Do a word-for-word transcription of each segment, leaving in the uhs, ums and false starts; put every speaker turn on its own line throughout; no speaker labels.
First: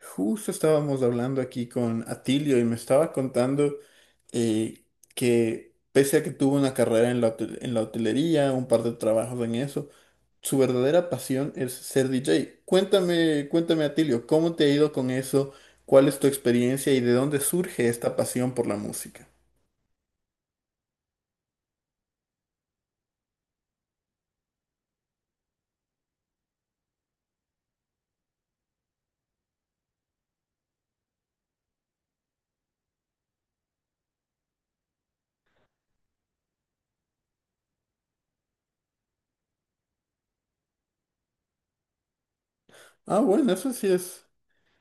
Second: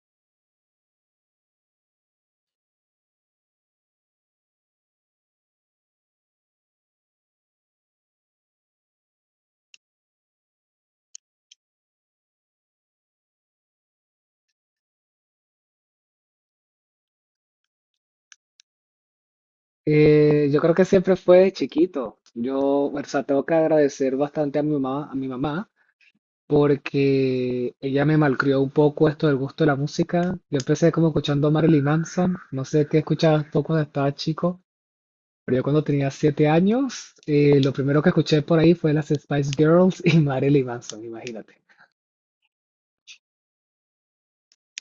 Justo estábamos hablando aquí con Atilio y me estaba contando eh, que pese a que tuvo una carrera en la, hotel- en la hotelería, un par de trabajos en eso, su verdadera pasión es ser D J. Cuéntame, cuéntame Atilio, ¿cómo te ha ido con eso? ¿Cuál es tu experiencia y de dónde surge esta pasión por la música?
Eh, yo creo que siempre fue de chiquito. Yo, o sea, tengo que agradecer bastante a mi mamá, a mi mamá, porque ella me malcrió un poco esto del gusto de la música. Yo empecé como escuchando a Marilyn Manson, no sé qué escuchabas tú cuando estabas chico, pero yo cuando tenía siete años, eh, lo primero que escuché por ahí fue las Spice Girls y Marilyn Manson, imagínate.
Ah, bueno, eso sí es.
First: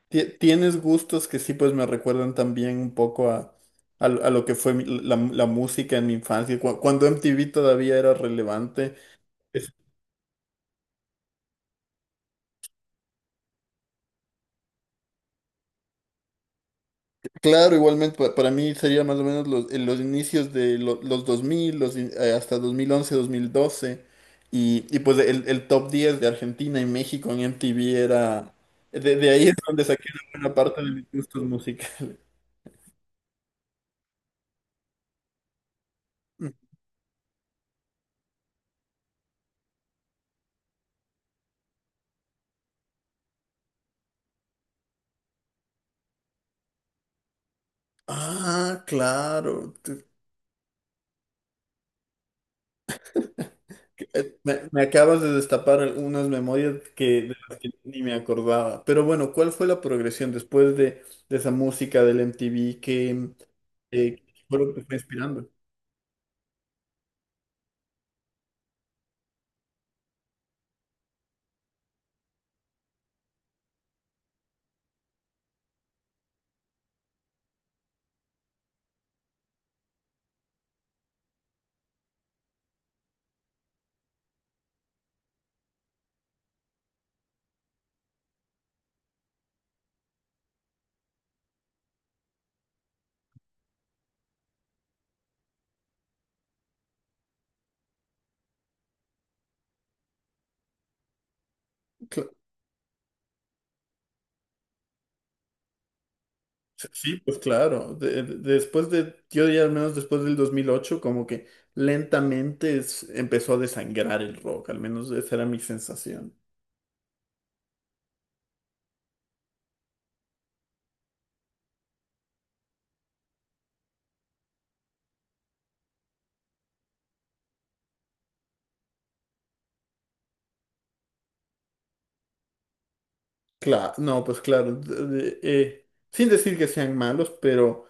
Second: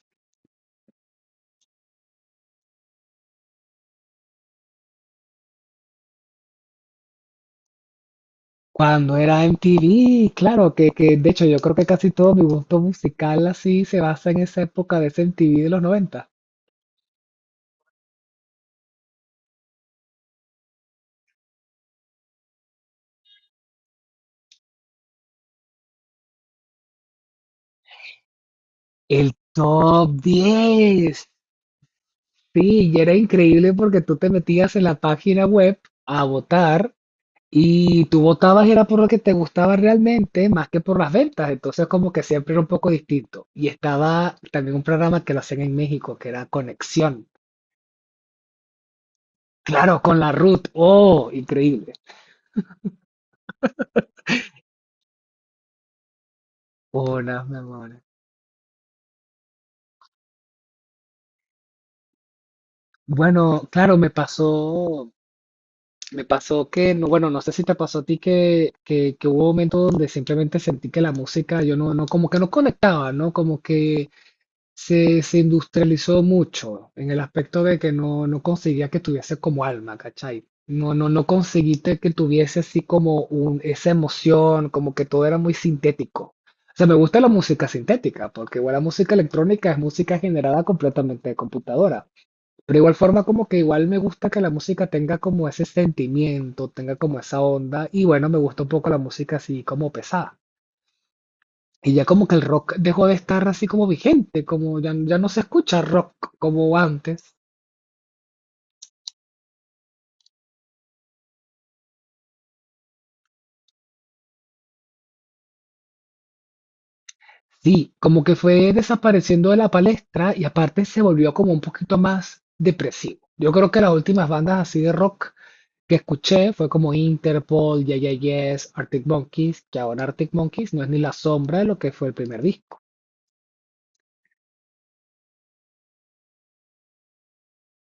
ti- Tienes gustos que sí pues me recuerdan también un poco a a, lo a lo que fue mi- la, la música en mi infancia, cua- cuando M T V todavía era relevante.
Cuando era
Es-
M T V, claro, que, que de hecho yo creo que casi todo mi gusto musical así se basa en esa época de ese M T V de los noventa.
Claro, igualmente pa- para mí sería más o menos los, en los inicios de lo- los dos mil, los, in- eh, hasta dos mil once, dos mil doce. Y, y pues el, el top diez de Argentina y México en M T V era... De,
El
de ahí es donde saqué
top
una buena parte de mis
diez
gustos musicales.
Sí, y era increíble porque tú te metías en la página web a votar y tú votabas era por lo que te gustaba realmente más que por las ventas. Entonces como que siempre era un poco distinto. Y estaba también un programa que lo hacían en México que era Conexión.
Ah, claro.
Claro,
te-
con la Ruth. Oh, increíble.
que- eh, Me, me acabas de destapar algunas memorias que, de
Hola, mi
las que
amor.
ni me acordaba. Pero bueno, ¿cuál fue la progresión después de, de esa música del M T V que,
Bueno, claro, me
eh, que fue lo que te fue
pasó
inspirando?
Me pasó que, no, bueno, no sé si te pasó a ti que, que, que hubo momentos donde simplemente sentí que la música, yo no, no, como que no conectaba, ¿no? Como que se, se industrializó mucho en el aspecto de que no, no conseguía que tuviese como alma, ¿cachai? No, no, no conseguiste que tuviese así como un, esa emoción, como que todo era muy sintético. O sea, me gusta la música sintética, porque igual la música electrónica es música generada completamente de computadora. Pero igual forma como que igual me gusta que la música tenga como ese sentimiento, tenga como esa onda y bueno, me gusta un poco la música así como pesada. Y ya como que el rock dejó de estar así como vigente, como ya, ya no se escucha rock como
Sí,
antes.
pues claro. De- de- después de, yo diría al menos después del dos mil ocho, como que lentamente es- empezó a desangrar el rock, al menos esa era mi sensación.
Sí, como que fue desapareciendo de la palestra y aparte se volvió como un poquito más depresivo. Yo creo que las últimas bandas así de rock que escuché fue como Interpol, Yeah Yeah Yes, Arctic Monkeys, que ahora Arctic Monkeys no es ni la sombra de lo que fue el primer disco.
Claro, no, pues claro, de- de- eh, sin decir que sean malos, pero,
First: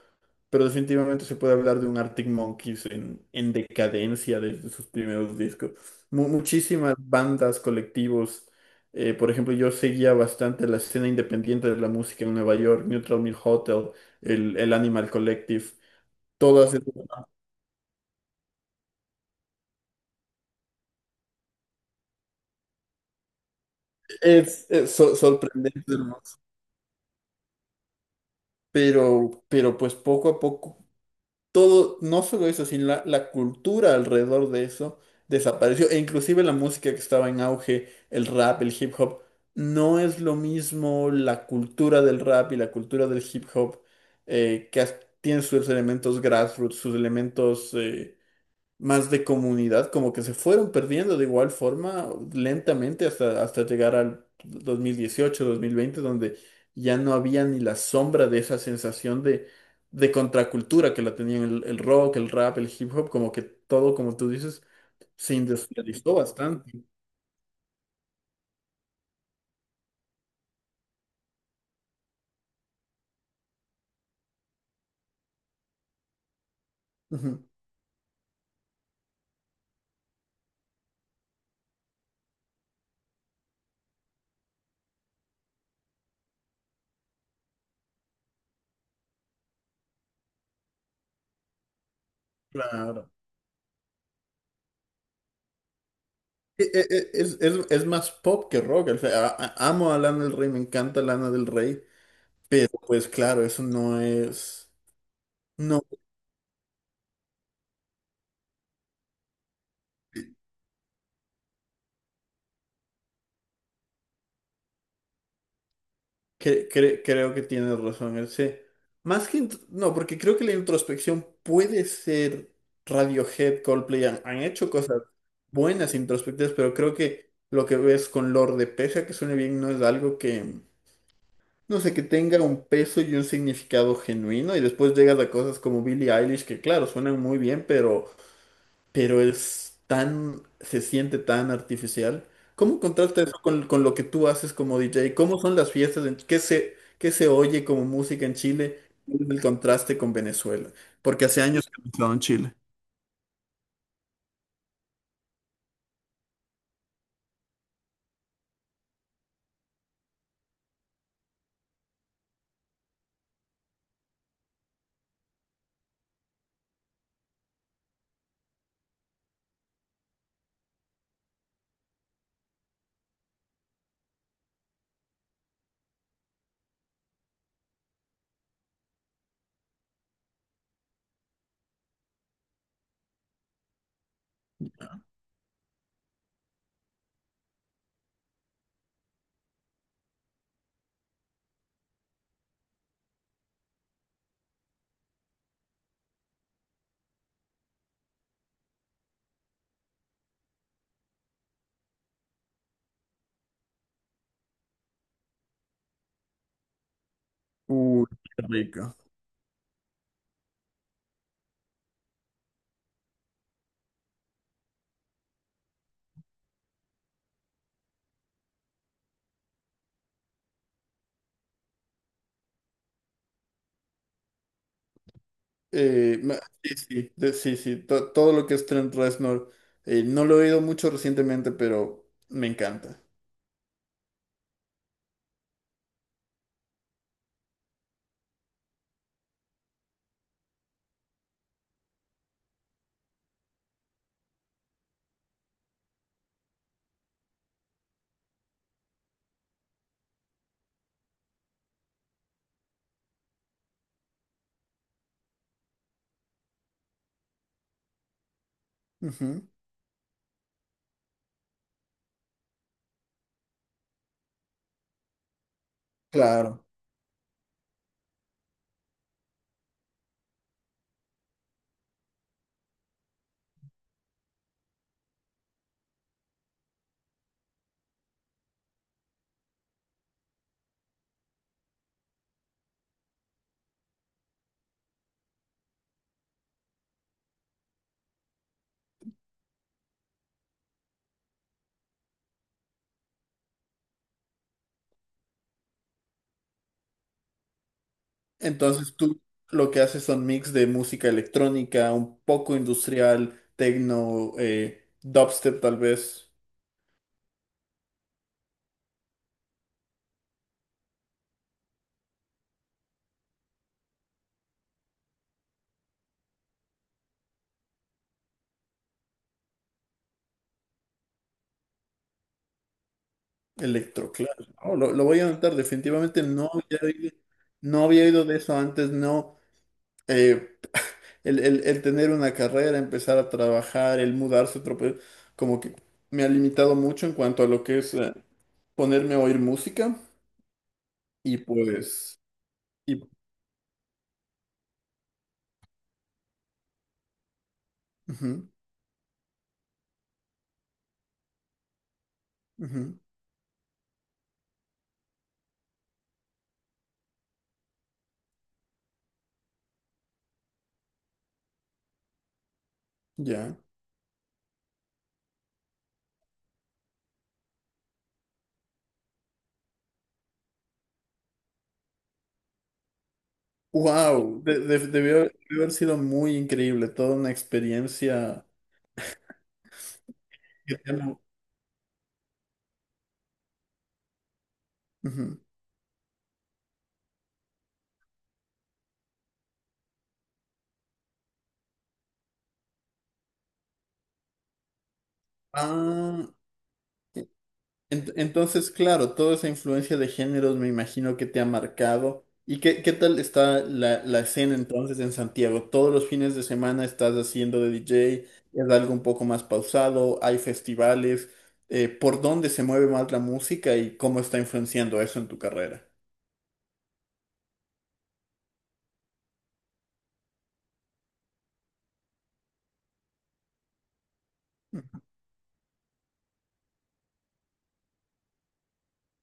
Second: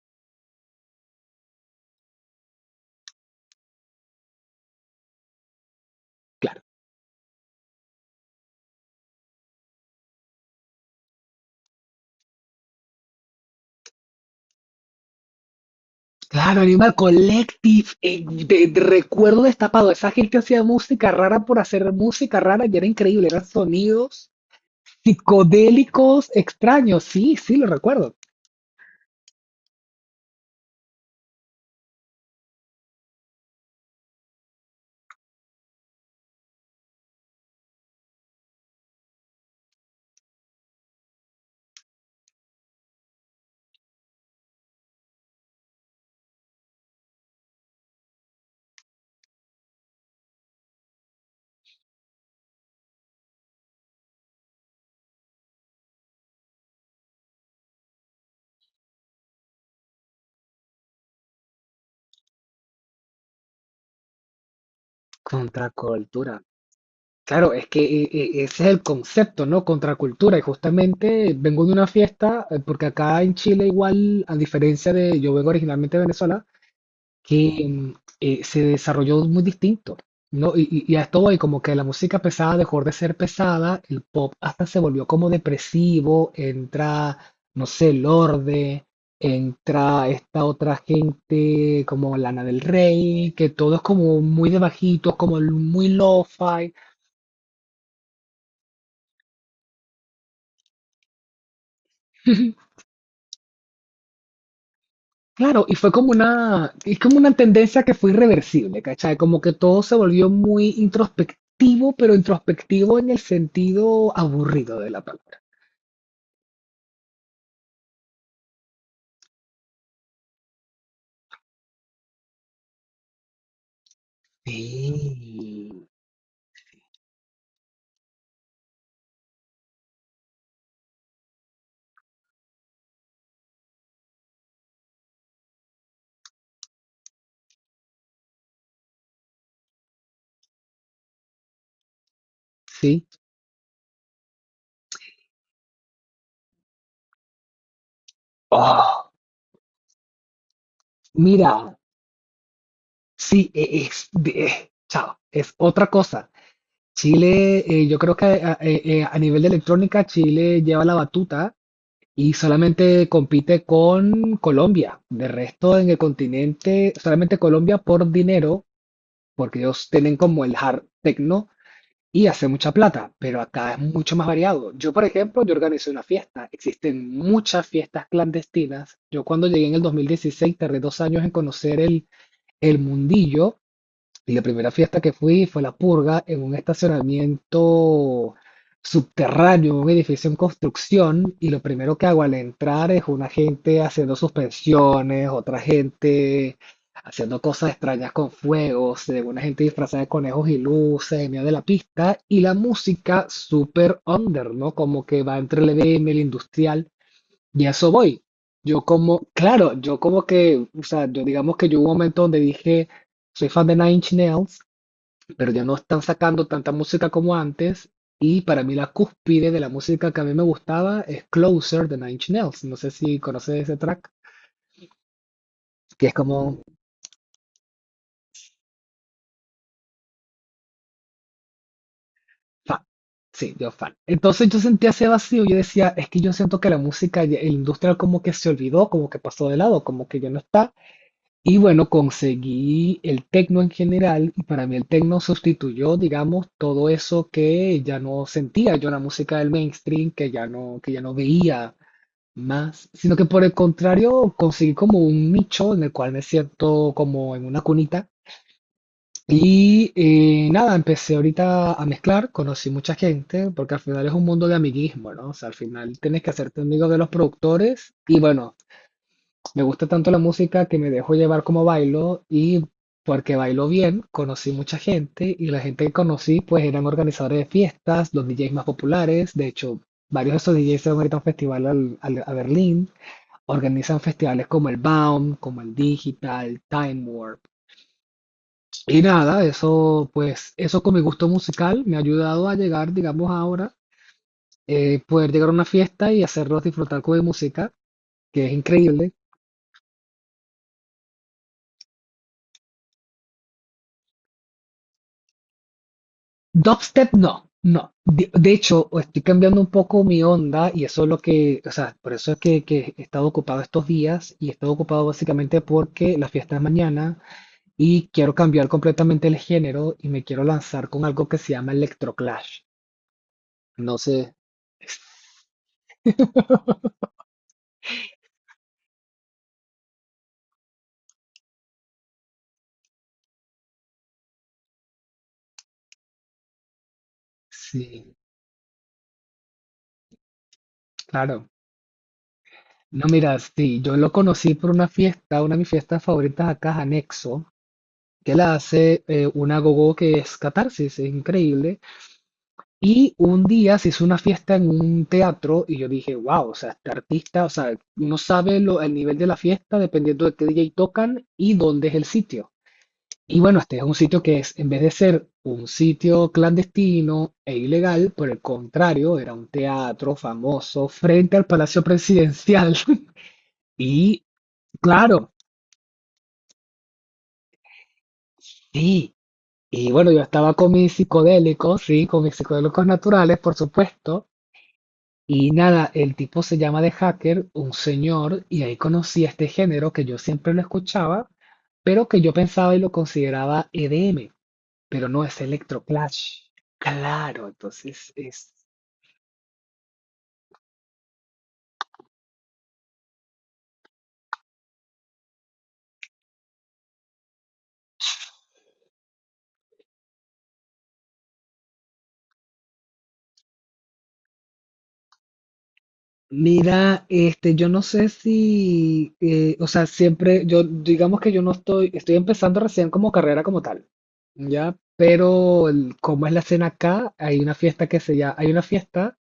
pero definitivamente se puede hablar de un Arctic Monkeys en, en decadencia desde sus primeros discos. Mu-
Claro,
muchísimas bandas, colectivos. Eh, por ejemplo, yo seguía bastante la escena independiente de la música en Nueva York, Neutral Milk Hotel, el, el Animal Collective.
claro,
Todas esas-
Animal Collective. Eh, de- de- recuerdo destapado, esa gente hacía música rara por hacer música rara y era increíble, eran sonidos
es, es so- sorprendente, hermano.
psicodélicos extraños. Sí, sí, lo recuerdo.
Pero, pero pues poco a poco, todo, no solo eso, sino la, la cultura alrededor de eso desapareció. E inclusive la música que estaba en auge, el rap, el hip hop, no es lo mismo la cultura del rap y la cultura del hip hop, eh, que as- tiene sus elementos grassroots, sus elementos eh, más de comunidad, como que se fueron perdiendo de igual forma lentamente hasta, hasta llegar al dos mil dieciocho, dos mil veinte, donde ya no había ni la sombra de esa sensación de, de contracultura que la tenían el, el rock, el rap, el hip hop, como que todo, como tú dices, se industrializó
Contracultura.
bastante.
Claro, es que eh, eh, ese es el concepto, ¿no? Contracultura. Y justamente vengo de una fiesta, eh, porque acá en Chile igual, a diferencia de, yo vengo originalmente de Venezuela,
Ujú.
que mm, eh, se desarrolló muy distinto, ¿no? Y, y, y a esto voy, como que la música pesada dejó de ser pesada, el pop hasta se volvió como depresivo, entra, no sé, el Lorde, entra esta otra gente como Lana del
Claro.
Rey, que todo es como muy de bajito, como muy
E-
lo-fi.
e- e- Es, es- es más pop que rock. O sea, a- a- amo a Lana del Rey, me encanta Lana del Rey, pero pues claro, eso no es...
Claro, y
No.
fue como una, es como una tendencia que fue irreversible, ¿cachai? Como que todo se volvió muy introspectivo, pero introspectivo en el sentido aburrido de la palabra.
Cre- cre- creo que tienes razón, ese. Más que... int- No, porque creo que la introspección puede ser Radiohead, Coldplay, han, han hecho cosas
Sí,
buenas introspectivas, pero creo que lo que ves con Lorde, pese a que suene bien, no es algo que, no sé, que tenga un peso y un significado genuino. Y después llegas a cosas como Billie Eilish, que claro, suenan muy bien, pero pero es tan, se siente tan artificial. ¿Cómo
sí.
contrasta eso con, con lo que tú haces como D J? ¿Cómo son las fiestas? En, ¿qué se, qué se oye como música en Chile?
Oh,
¿Cuál es el contraste con Venezuela? Porque hace años que
mira,
no he estado en Chile.
sí, e- es, de- eh, chao, es otra cosa. Chile, eh, yo creo que a, eh, eh, a nivel de electrónica, Chile lleva la batuta y solamente compite con Colombia. De resto, en el continente, solamente Colombia por dinero porque ellos tienen como el hard techno y hace mucha plata, pero acá es mucho más variado. Yo, por ejemplo, yo organizé una fiesta, existen muchas fiestas clandestinas. Yo cuando llegué en el dos mil dieciséis tardé dos años en conocer el, el mundillo y la primera fiesta que fui fue la purga en un estacionamiento subterráneo, un edificio en construcción, y lo primero que hago al entrar es una gente haciendo suspensiones, otra gente haciendo cosas extrañas con fuegos, se ve una gente disfrazada de conejos y luces en medio de la pista, y la música súper under, ¿no? Como que va entre el E D M el industrial. Y a eso
Uy,
voy.
qué
Yo
rico.
como, claro, yo como que, o sea, yo digamos que yo hubo un momento donde dije, soy fan de Nine Inch Nails, pero ya no están sacando tanta música como antes. Y para mí la cúspide de la música que a mí me gustaba es Closer de Nine Inch Nails. No sé si conoces ese track, que es
Eh, ma-
como
sí, sí, de- sí, sí, to- todo lo que es Trent Reznor, eh, no lo he oído mucho recientemente, pero me
fan.
encanta.
Sí, yo fan. Entonces yo sentía ese vacío. Yo decía, es que yo siento que la música, ya- el industrial como que se olvidó, como que pasó de lado, como que ya no está. Y bueno, conseguí el techno en general y para mí el techno sustituyó, digamos, todo eso que ya no sentía yo en la música del mainstream, que ya no, que ya no veía más, sino que por el contrario conseguí como un nicho en el cual me siento como en una cunita.
Ujú.
Y eh, nada, empecé ahorita a mezclar, conocí mucha gente, porque al final es un mundo de amiguismo, ¿no? O sea, al final tienes que hacerte
Claro.
amigo de los productores y bueno, me gusta tanto la música que me dejo llevar como bailo y porque bailo bien, conocí mucha gente y la gente que conocí pues eran organizadores de fiestas, los D Js más populares, de hecho varios de esos D Js se van ahorita a un festival al- al- a Berlín, organizan festivales como el Baum, como el Digital, Time Warp. Y nada, eso pues eso con mi gusto musical me ha ayudado a llegar, digamos ahora, eh, poder llegar a una fiesta y hacerlos disfrutar con mi música, que es
Entonces
increíble.
tú lo que haces son mix de música electrónica, un poco industrial, techno, eh, dubstep tal vez,
Dubstep no, no. De, de hecho, estoy cambiando un poco mi onda y eso es lo que, o sea, por eso es que, que he estado ocupado estos días y he estado ocupado básicamente porque la fiesta es mañana y quiero cambiar completamente el género y me quiero lanzar con algo que se llama Electroclash. No sé,
electroclaro. Oh, lo, lo voy a anotar, definitivamente no había oído, no había oído de eso antes, no. Eh, el, el- el tener una carrera, empezar a trabajar, el mudarse, a otro país, como que me ha limitado mucho en cuanto a lo que es
sí,
eh, ponerme a oír música y
claro.
pues... Y,
No, mira, sí, yo lo conocí por una fiesta, una de mis fiestas favoritas acá, Anexo, que
ujú,
la hace eh, una gogo que es Catarsis, es increíble.
ujú,
Y un día se hizo una fiesta en un teatro y yo dije, wow, o sea, este artista, o sea, uno sabe lo- el nivel de la fiesta dependiendo de qué D J tocan y dónde es el sitio. Y
ya.
bueno, este es un sitio que es, en vez de ser un sitio clandestino e ilegal, por el contrario, era un teatro famoso frente al Palacio Presidencial. Y
Wow, de- de- debió,
claro,
debió haber sido muy increíble, toda una experiencia.
sí. Y bueno, yo estaba con
que te
mis
han-
psicodélicos, sí, con mis psicodélicos naturales, por supuesto.
Ujú.
Y nada, el tipo se llama The Hacker, un señor, y ahí conocí este género que yo siempre lo escuchaba, pero que yo pensaba y lo consideraba E D M, pero no es
Ah,
Electroclash.
e,
Claro, entonces
en-
es.
entonces, claro, toda esa influencia de géneros me imagino que te ha marcado. ¿Y qué, qué tal está la, la escena entonces en Santiago? ¿Todos los fines de semana estás haciendo de D J? ¿Es algo un poco más pausado? ¿Hay festivales? Eh, ¿por dónde se mueve más la música y cómo está influenciando eso en tu carrera?
Mira, este, yo no sé si, eh, o sea, siempre, yo digamos que yo no estoy, estoy empezando recién como carrera como tal, ¿ya?
Ujú.
Pero el- como es la escena acá, hay una fiesta que se llama, hay una fiesta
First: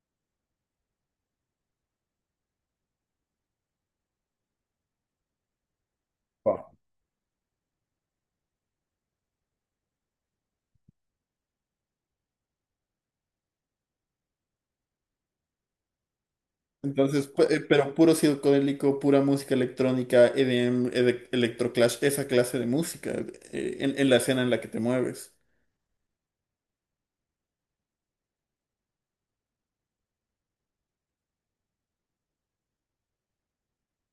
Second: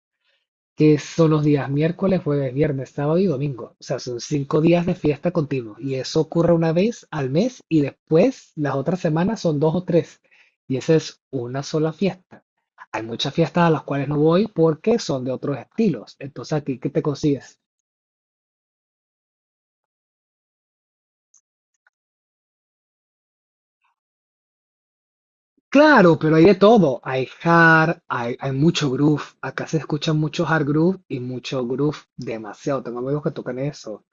que son los días miércoles, jueves, viernes, sábado y domingo. O sea, son cinco días de fiesta continuo. Y eso ocurre una vez al mes y después las otras semanas son dos o tres. Y esa es una sola fiesta. Hay muchas fiestas a las cuales no voy porque son de otros estilos. Entonces aquí, ¿qué te
Entonces, pu-
consigues?
eh, pero puro psicodélico, pura música electrónica, E D M, ede- electroclash, esa clase de música, eh, en, en la escena en la que te mueves.
Claro, pero hay de todo. Hay hard, hay, hay mucho groove. Acá se escucha mucho hard groove y mucho groove demasiado. Tengo amigos que tocan eso.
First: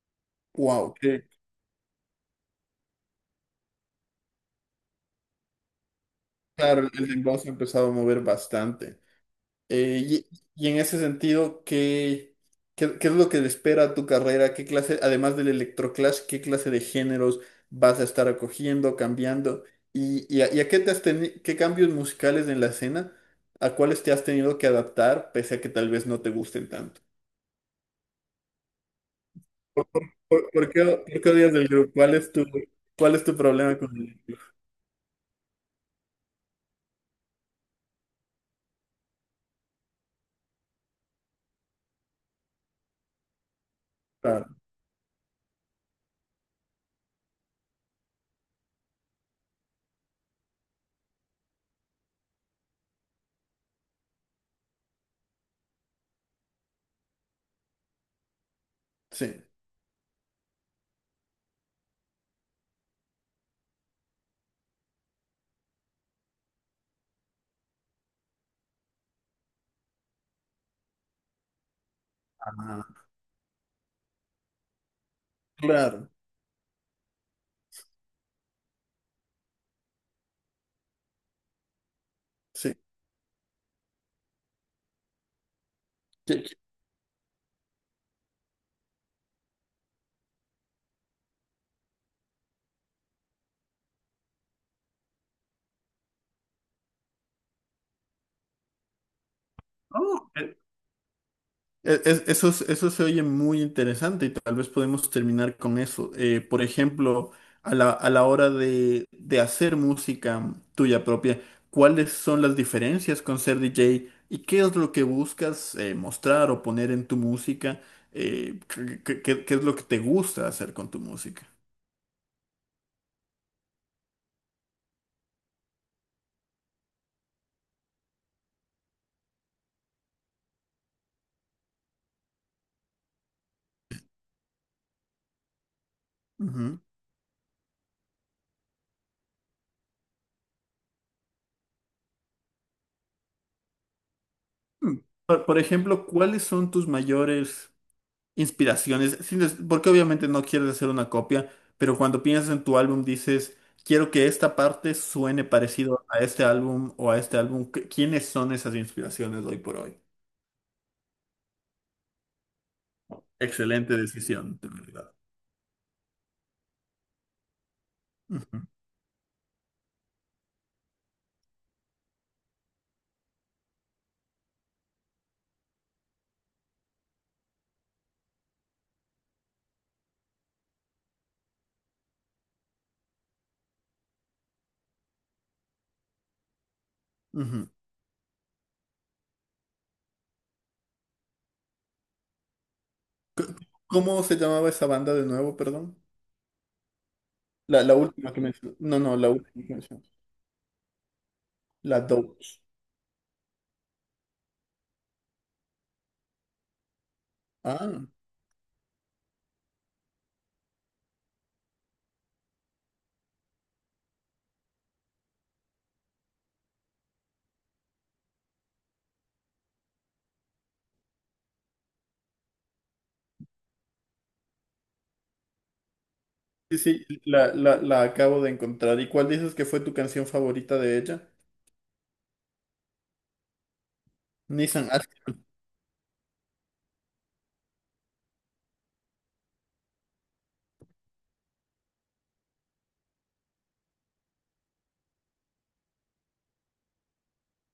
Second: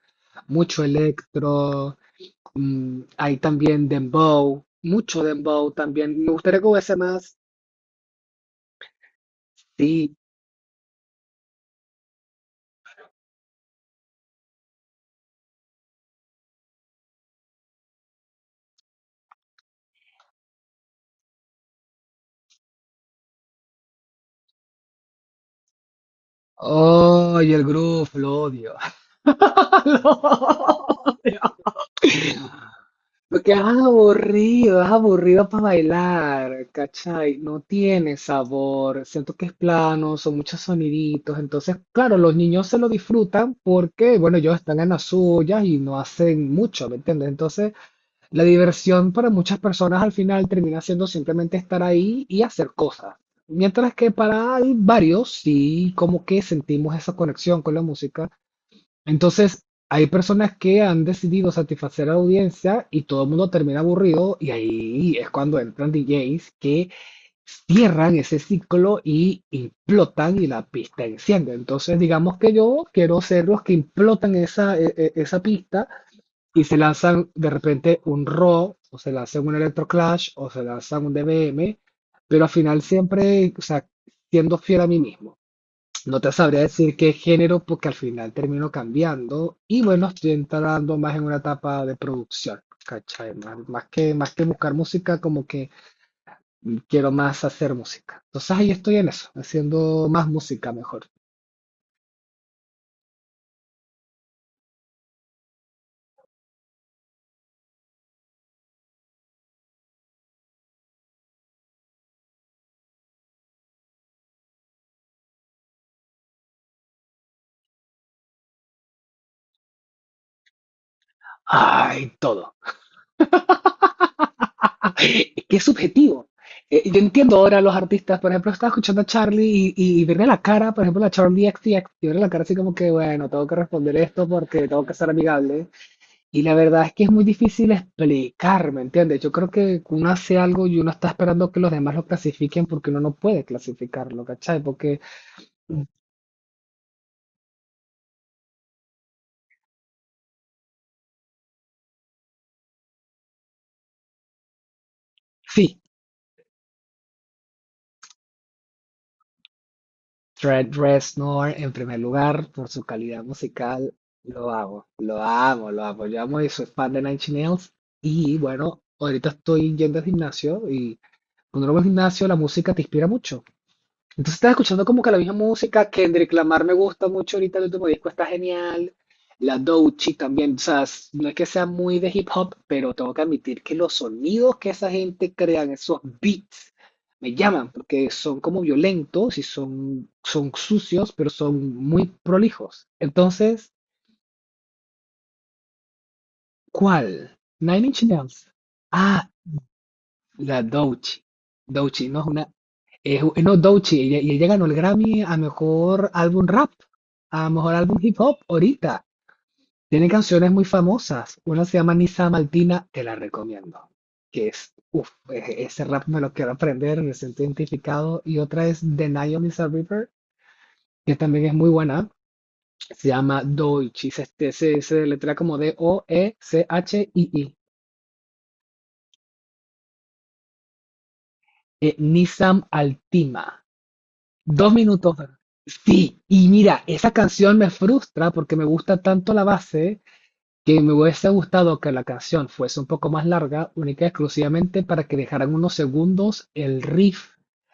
Mucho
Wow, que
electro. Mm, hay también dembow, mucho dembow también. Me gustaría que
claro, el
hubiese
el
más.
dembow se ha empezado a mover bastante. Eh,
Sí.
y, y en ese sentido, ¿qué, qué, qué es lo que te espera a tu carrera? ¿Qué clase, además del electroclash, qué clase de géneros vas a estar acogiendo, cambiando? ¿Y, y a, y a qué te has teni- qué cambios musicales en la escena? ¿A cuáles te has tenido que adaptar, pese a que tal vez no te gusten tanto?
Oh, y el groove, lo odio.
¿Por, por- por qué, por qué odias del grupo? ¿Cuál es tu, cuál es tu
Porque es
problema con el grupo?
aburrido, es aburrido para bailar, ¿cachai? No tiene sabor, siento que es plano, son muchos soniditos, entonces, claro, los niños se lo disfrutan porque, bueno,
Claro,
ellos están en las suyas y no hacen mucho, ¿me entiendes? Entonces, la diversión para muchas personas al final termina siendo simplemente estar ahí y hacer cosas. Mientras que para al- varios sí como que sentimos esa conexión con la música.
sí.
Entonces hay personas que han decidido satisfacer a la audiencia y todo el mundo termina aburrido y ahí es cuando entran D Js que cierran ese ciclo y implotan y la pista enciende. Entonces digamos que yo
Ah,
quiero ser los que implotan esa, e- e- esa pista
claro,
y se lanzan de repente un Raw, o se lanzan un Electroclash, o se lanzan un D B M, pero al
sí.
final siempre, o sea, siendo fiel a mí mismo. No te
Que- que-
sabría decir qué género, porque al final termino cambiando y bueno, estoy entrando más en una etapa de producción, ¿cachai? Más, más que, más que buscar música, como que quiero más hacer música. Entonces ahí estoy en eso, haciendo más
oh, eh,
música mejor.
eh, es- Eso, es- eso se oye muy interesante y tal vez podemos terminar con eso. Eh, por ejemplo, a la, a la hora de, de hacer música tuya propia, ¿cuáles son las diferencias con ser D J y qué es lo que buscas eh, mostrar o poner en tu música? Eh, ¿qué, qué- qué- qué es lo que te gusta hacer con tu música?
Ay, todo, que es subjetivo. Eh, yo entiendo ahora a los artistas, por ejemplo, estaba escuchando a Charlie y, y, y verle la cara, por ejemplo, a Charlie X T X, y verle la cara así como que, bueno, tengo que responder esto porque tengo que ser amigable. Y la verdad es que es muy difícil explicar, ¿me entiendes? Yo creo que uno hace algo y uno está esperando que los demás lo clasifiquen porque uno no puede clasificarlo, ¿cachai?
Mm.
Porque
Por, por ejemplo, ¿cuáles son tus mayores inspiraciones? Sin des- Porque obviamente no quieres hacer una copia, pero cuando piensas en tu álbum dices, quiero que esta parte suene
sí,
parecido a este álbum o a este álbum. ¿Qué- ¿Quiénes son esas inspiraciones hoy por hoy?
Trent Reznor, en primer lugar, por su calidad musical,
Excelente
lo
decisión, de
amo,
verdad.
lo amo, lo amo. Yo amo y soy fan de Nine Inch Nails. Y
Ujú,
bueno, ahorita estoy yendo al gimnasio y cuando uno va al gimnasio, la música te inspira mucho. Entonces estás escuchando como que la misma música, Kendrick Lamar me gusta mucho ahorita, el último disco está genial, la Doechii también, o sea, s- no es que sea muy de hip hop, pero tengo que admitir que los sonidos que esa gente crean, esos beats, me
ujú.
llaman, porque son como violentos y son, son sucios, pero son muy prolijos. Entonces,
¿Cómo se llamaba esa banda de nuevo, perdón?
¿cuál?
La,
Nine
la
Inch
última que
Nails.
mencioné. No, no,
Ah,
la última que mencioné.
la Doechii.
La
Doechii, no,
Doge.
Es, es no, Doechii, ella, y ella ganó el Grammy a mejor álbum rap, a mejor álbum
Ah,
hip hop, ahorita. Tiene canciones muy famosas. Una se llama Nisa Maltina, te la recomiendo. Que es, uff, ese rap me lo quiero aprender, me siento identificado. Y otra es The Night on Lisa River, que también es muy buena. Se llama Doechii, se, se, se, se letra como
sí, sí,
D-O-E-C-H-I-I. I
la,
i
la, la acabo de encontrar. ¿Y cuál dices que fue tu canción favorita de ella?
eh, Nisam Altima. Dos
Nissan
minutos.
Ashca.
Sí, y mira, esa canción me frustra porque me gusta tanto la base que me hubiese gustado que la canción fuese un poco más larga, única y exclusivamente para que dejaran unos segundos el riff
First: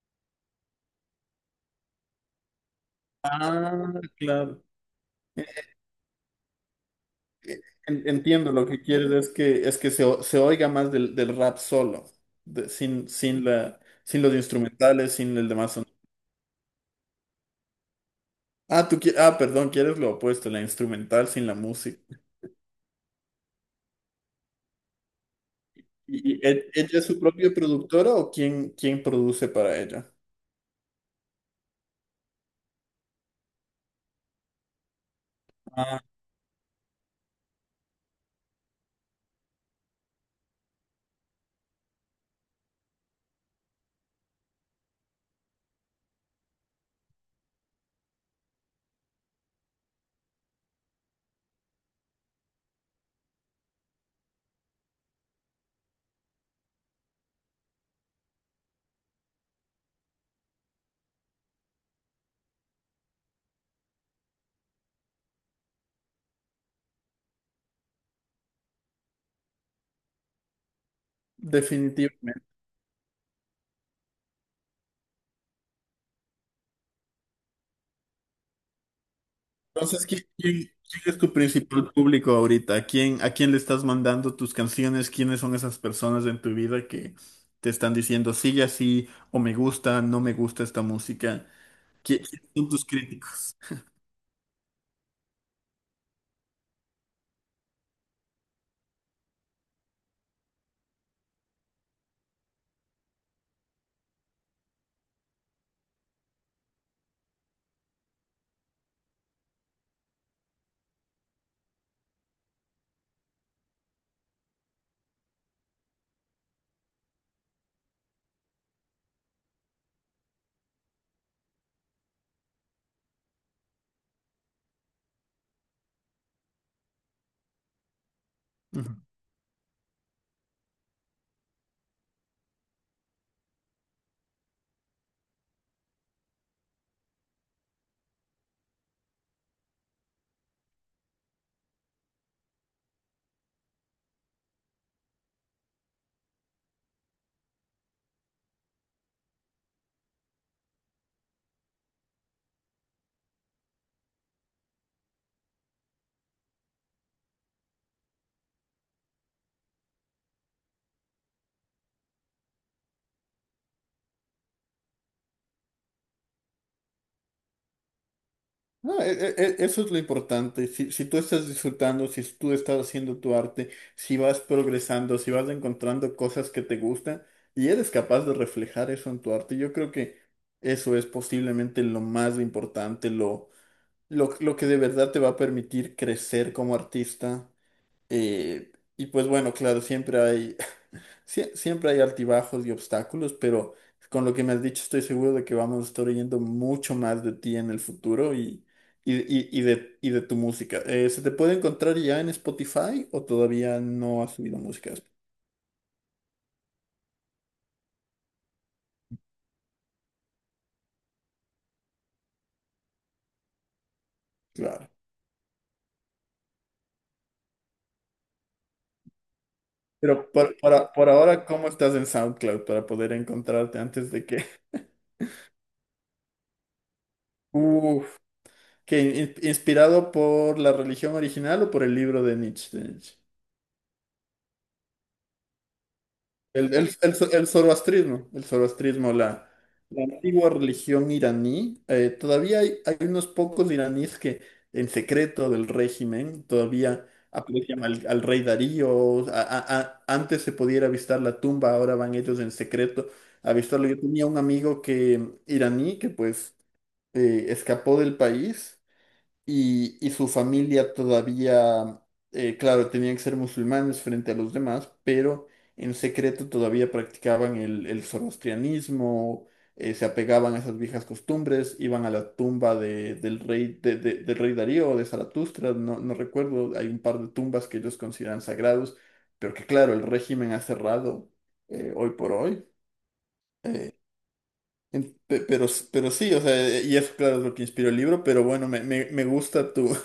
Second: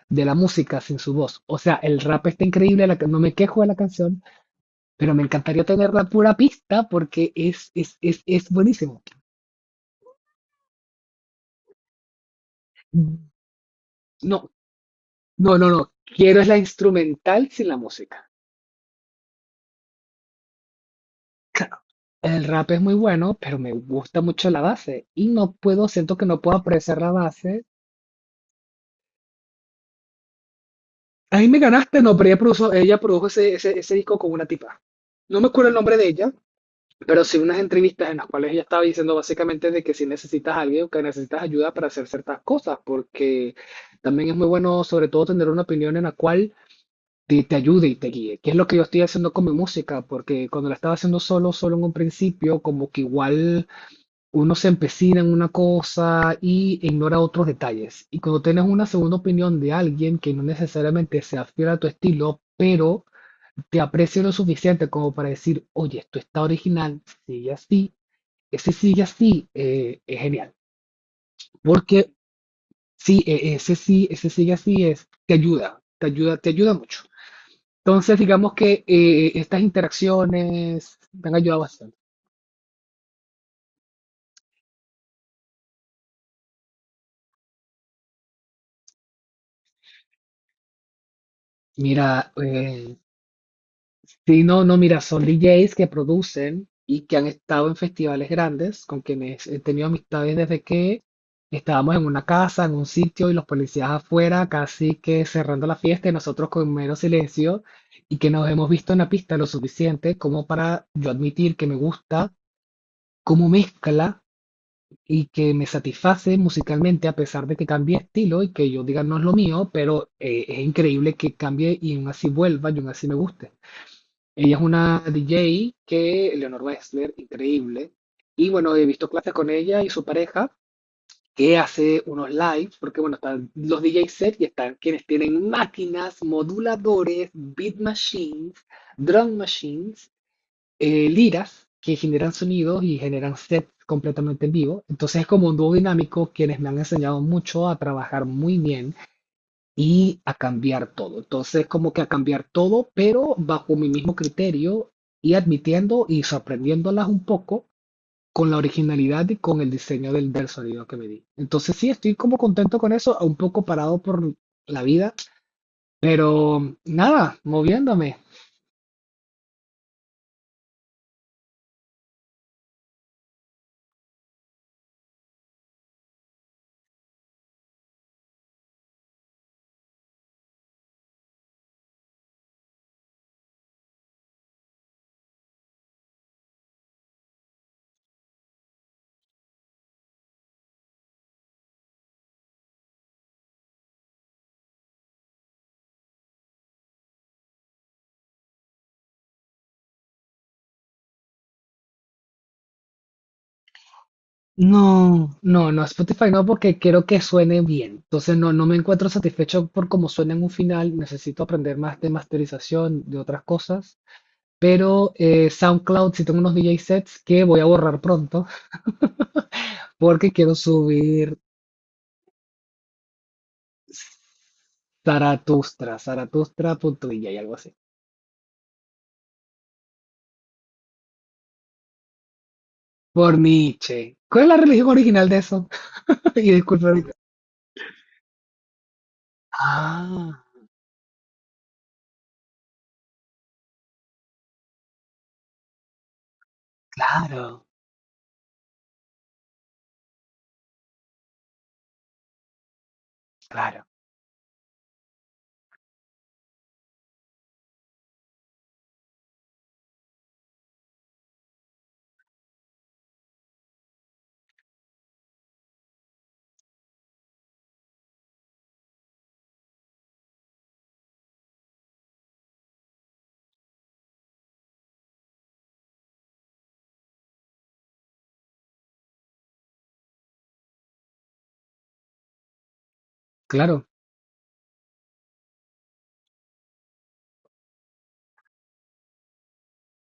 de la música sin su voz. O sea, el rap está increíble, la ca- no me quejo de la
Ah,
canción,
claro.
pero me encantaría tener la pura pista porque
Eh,
es, es,
en-
es, es
Entiendo lo que
buenísimo.
quieres, es que, es que se, o- se oiga más del, del rap solo, de- sin, sin, la, sin los
No,
instrumentales, sin el
no, no,
demás son-
no. Quiero es la instrumental sin la música.
Ah, tú qui- ah, perdón, quieres lo opuesto, la instrumental sin la
Claro,
música.
el rap es muy bueno, pero me gusta mucho la base y no puedo, siento que
¿Y,
no
y
puedo
e- ella
apreciar
es
la
su propia
base.
productora o quién, quién produce para ella?
Ahí me ganaste, no, pero ella produjo, ella produjo ese, ese, ese disco con una tipa. No me acuerdo el nombre
Ah,
de ella, pero sí unas entrevistas en las cuales ella estaba diciendo básicamente de que si necesitas a alguien, que necesitas ayuda para hacer ciertas cosas, porque también es muy bueno, sobre todo, tener una opinión en la cual te, te ayude y te guíe, que es lo que yo estoy haciendo con mi música, porque cuando la estaba haciendo solo, solo en un principio, como que igual uno se empecina en una cosa y ignora otros detalles. Y cuando tienes una segunda opinión de alguien que no necesariamente sea fiel a tu estilo, pero te aprecia lo suficiente como para decir, oye, esto está original, sigue así, ese sigue así, eh, es genial. Porque
definitivamente.
sí, eh, ese sí, ese sigue así es, te ayuda, te ayuda, te ayuda mucho. Entonces, digamos que eh, estas
Entonces, ¿quién, quién-
interacciones
quién es
me
tu
han ayudado
principal
bastante.
público ahorita? ¿A quién, a quién le estás mandando tus canciones? ¿Quiénes son esas personas en tu vida que te están diciendo sigue así o me gusta, no me gusta esta música? ¿Qui- ¿Quiénes
Mira,
son tus
eh,
críticos?
sí, no, no, mira, son D Js que producen y que han estado en festivales grandes, con quienes he tenido amistades desde que estábamos en una casa, en un sitio, y los policías afuera, casi que cerrando la fiesta, y nosotros con mero silencio, y que nos hemos visto en la pista lo suficiente como para yo admitir que me gusta cómo mezcla y que me satisface musicalmente, a pesar de que cambie estilo y que yo diga no es lo mío, pero eh, es increíble que cambie y aún así vuelva y aún así me guste. Ella es una D J que, Leonor Wexler, increíble. Y bueno, he
Ujú.
visto clases con ella y su pareja, que hace unos lives, porque bueno, están los D J set y están quienes tienen máquinas, moduladores, beat machines, drum machines, eh, liras, que generan sonidos y generan sets completamente en vivo. Entonces es como un dúo dinámico, quienes me han enseñado mucho a trabajar muy bien y a cambiar todo. Entonces, como que a cambiar todo, pero bajo mi mismo criterio y admitiendo y sorprendiéndolas un poco con la originalidad y con el diseño del, del sonido que me di. Entonces, sí, estoy como contento con eso, un poco parado por la vida, pero nada, moviéndome.
No, e- e- e- eso es lo importante. Si, si tú estás disfrutando, si tú estás haciendo tu arte, si vas progresando, si vas encontrando cosas que te gustan y eres capaz de reflejar eso en tu arte, yo creo que eso es posiblemente lo más importante, lo lo, lo que de verdad te va a permitir crecer como artista. Eh, y pues bueno, claro, siempre hay, sie- siempre hay altibajos y obstáculos, pero con lo que me has dicho estoy seguro de que vamos a estar oyendo mucho más de ti en el futuro y, y, y- y de, y de tu música. Eh, ¿se te puede encontrar ya en Spotify o todavía no has subido música?
No, no, no, Spotify no, porque quiero que suene bien. Entonces no, no me encuentro satisfecho por cómo suena en un final. Necesito aprender más de masterización, de otras cosas.
Claro.
Pero eh, SoundCloud sí tengo unos D J sets que voy a borrar pronto
Pero
porque quiero
por, por a- por
subir
ahora, ¿cómo estás en SoundCloud para poder encontrarte antes de que...
Zaratustra, zaratustra.dj, algo así.
Uf, que in- inspirado por la religión original o por el libro de Nietzsche. De Nietzsche.
Por Nietzsche. ¿Cuál es la religión original de eso? Y
El,
disculpa
el,
ahorita.
el, zo- el zoroastrismo, el zoroastrismo, la, la
Ah,
antigua religión iraní. Eh, todavía hay, hay unos pocos iraníes que en secreto del régimen todavía
claro,
aprecian al, al rey Darío. A- a- a- antes se podía ir a visitar la tumba, ahora van ellos en secreto a
claro,
visitarlo. Yo tenía un amigo que iraní que pues eh, escapó del país y, y su familia todavía, eh, claro, tenían que ser musulmanes frente a los demás, pero en secreto todavía practicaban el, el zoroastrianismo, eh, se apegaban a esas viejas costumbres, iban a la tumba de- del rey, de- de- del rey Darío o de Zaratustra, no, no recuerdo, hay un par de tumbas que ellos consideran sagrados, pero que claro, el régimen ha cerrado eh, hoy por hoy.
claro.
eh, en- pe- pero, s- pero sí, o sea, y eso claro es lo que inspiró el libro, pero bueno, me, me, me gusta tu.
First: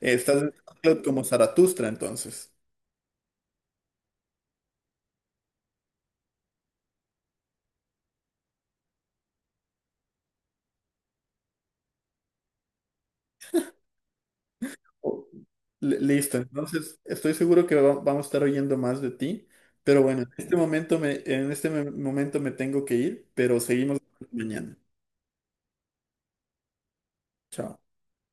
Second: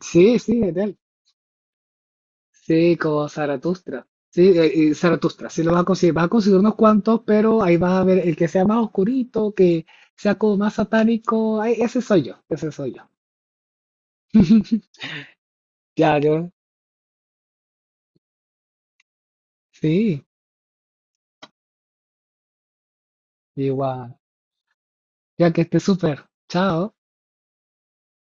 Sí,
Estás en
sí, es de él.
SoundCloud como Zaratustra, entonces.
Sí, como Zaratustra. Sí, eh, eh, Zaratustra, sí lo vas a conseguir. Vas a conseguir unos cuantos, pero ahí vas a ver el que sea más oscurito, que sea como más satánico. Ay, ese soy yo, ese soy yo.
O- li-
Ya
Listo,
yo
entonces estoy seguro que va- vamos a estar oyendo más de ti, pero bueno,
sí.
en este momento me, en este me- momento me tengo que ir, pero seguimos
Igual.
mañana.
Ya que esté súper. Chao.
Chao.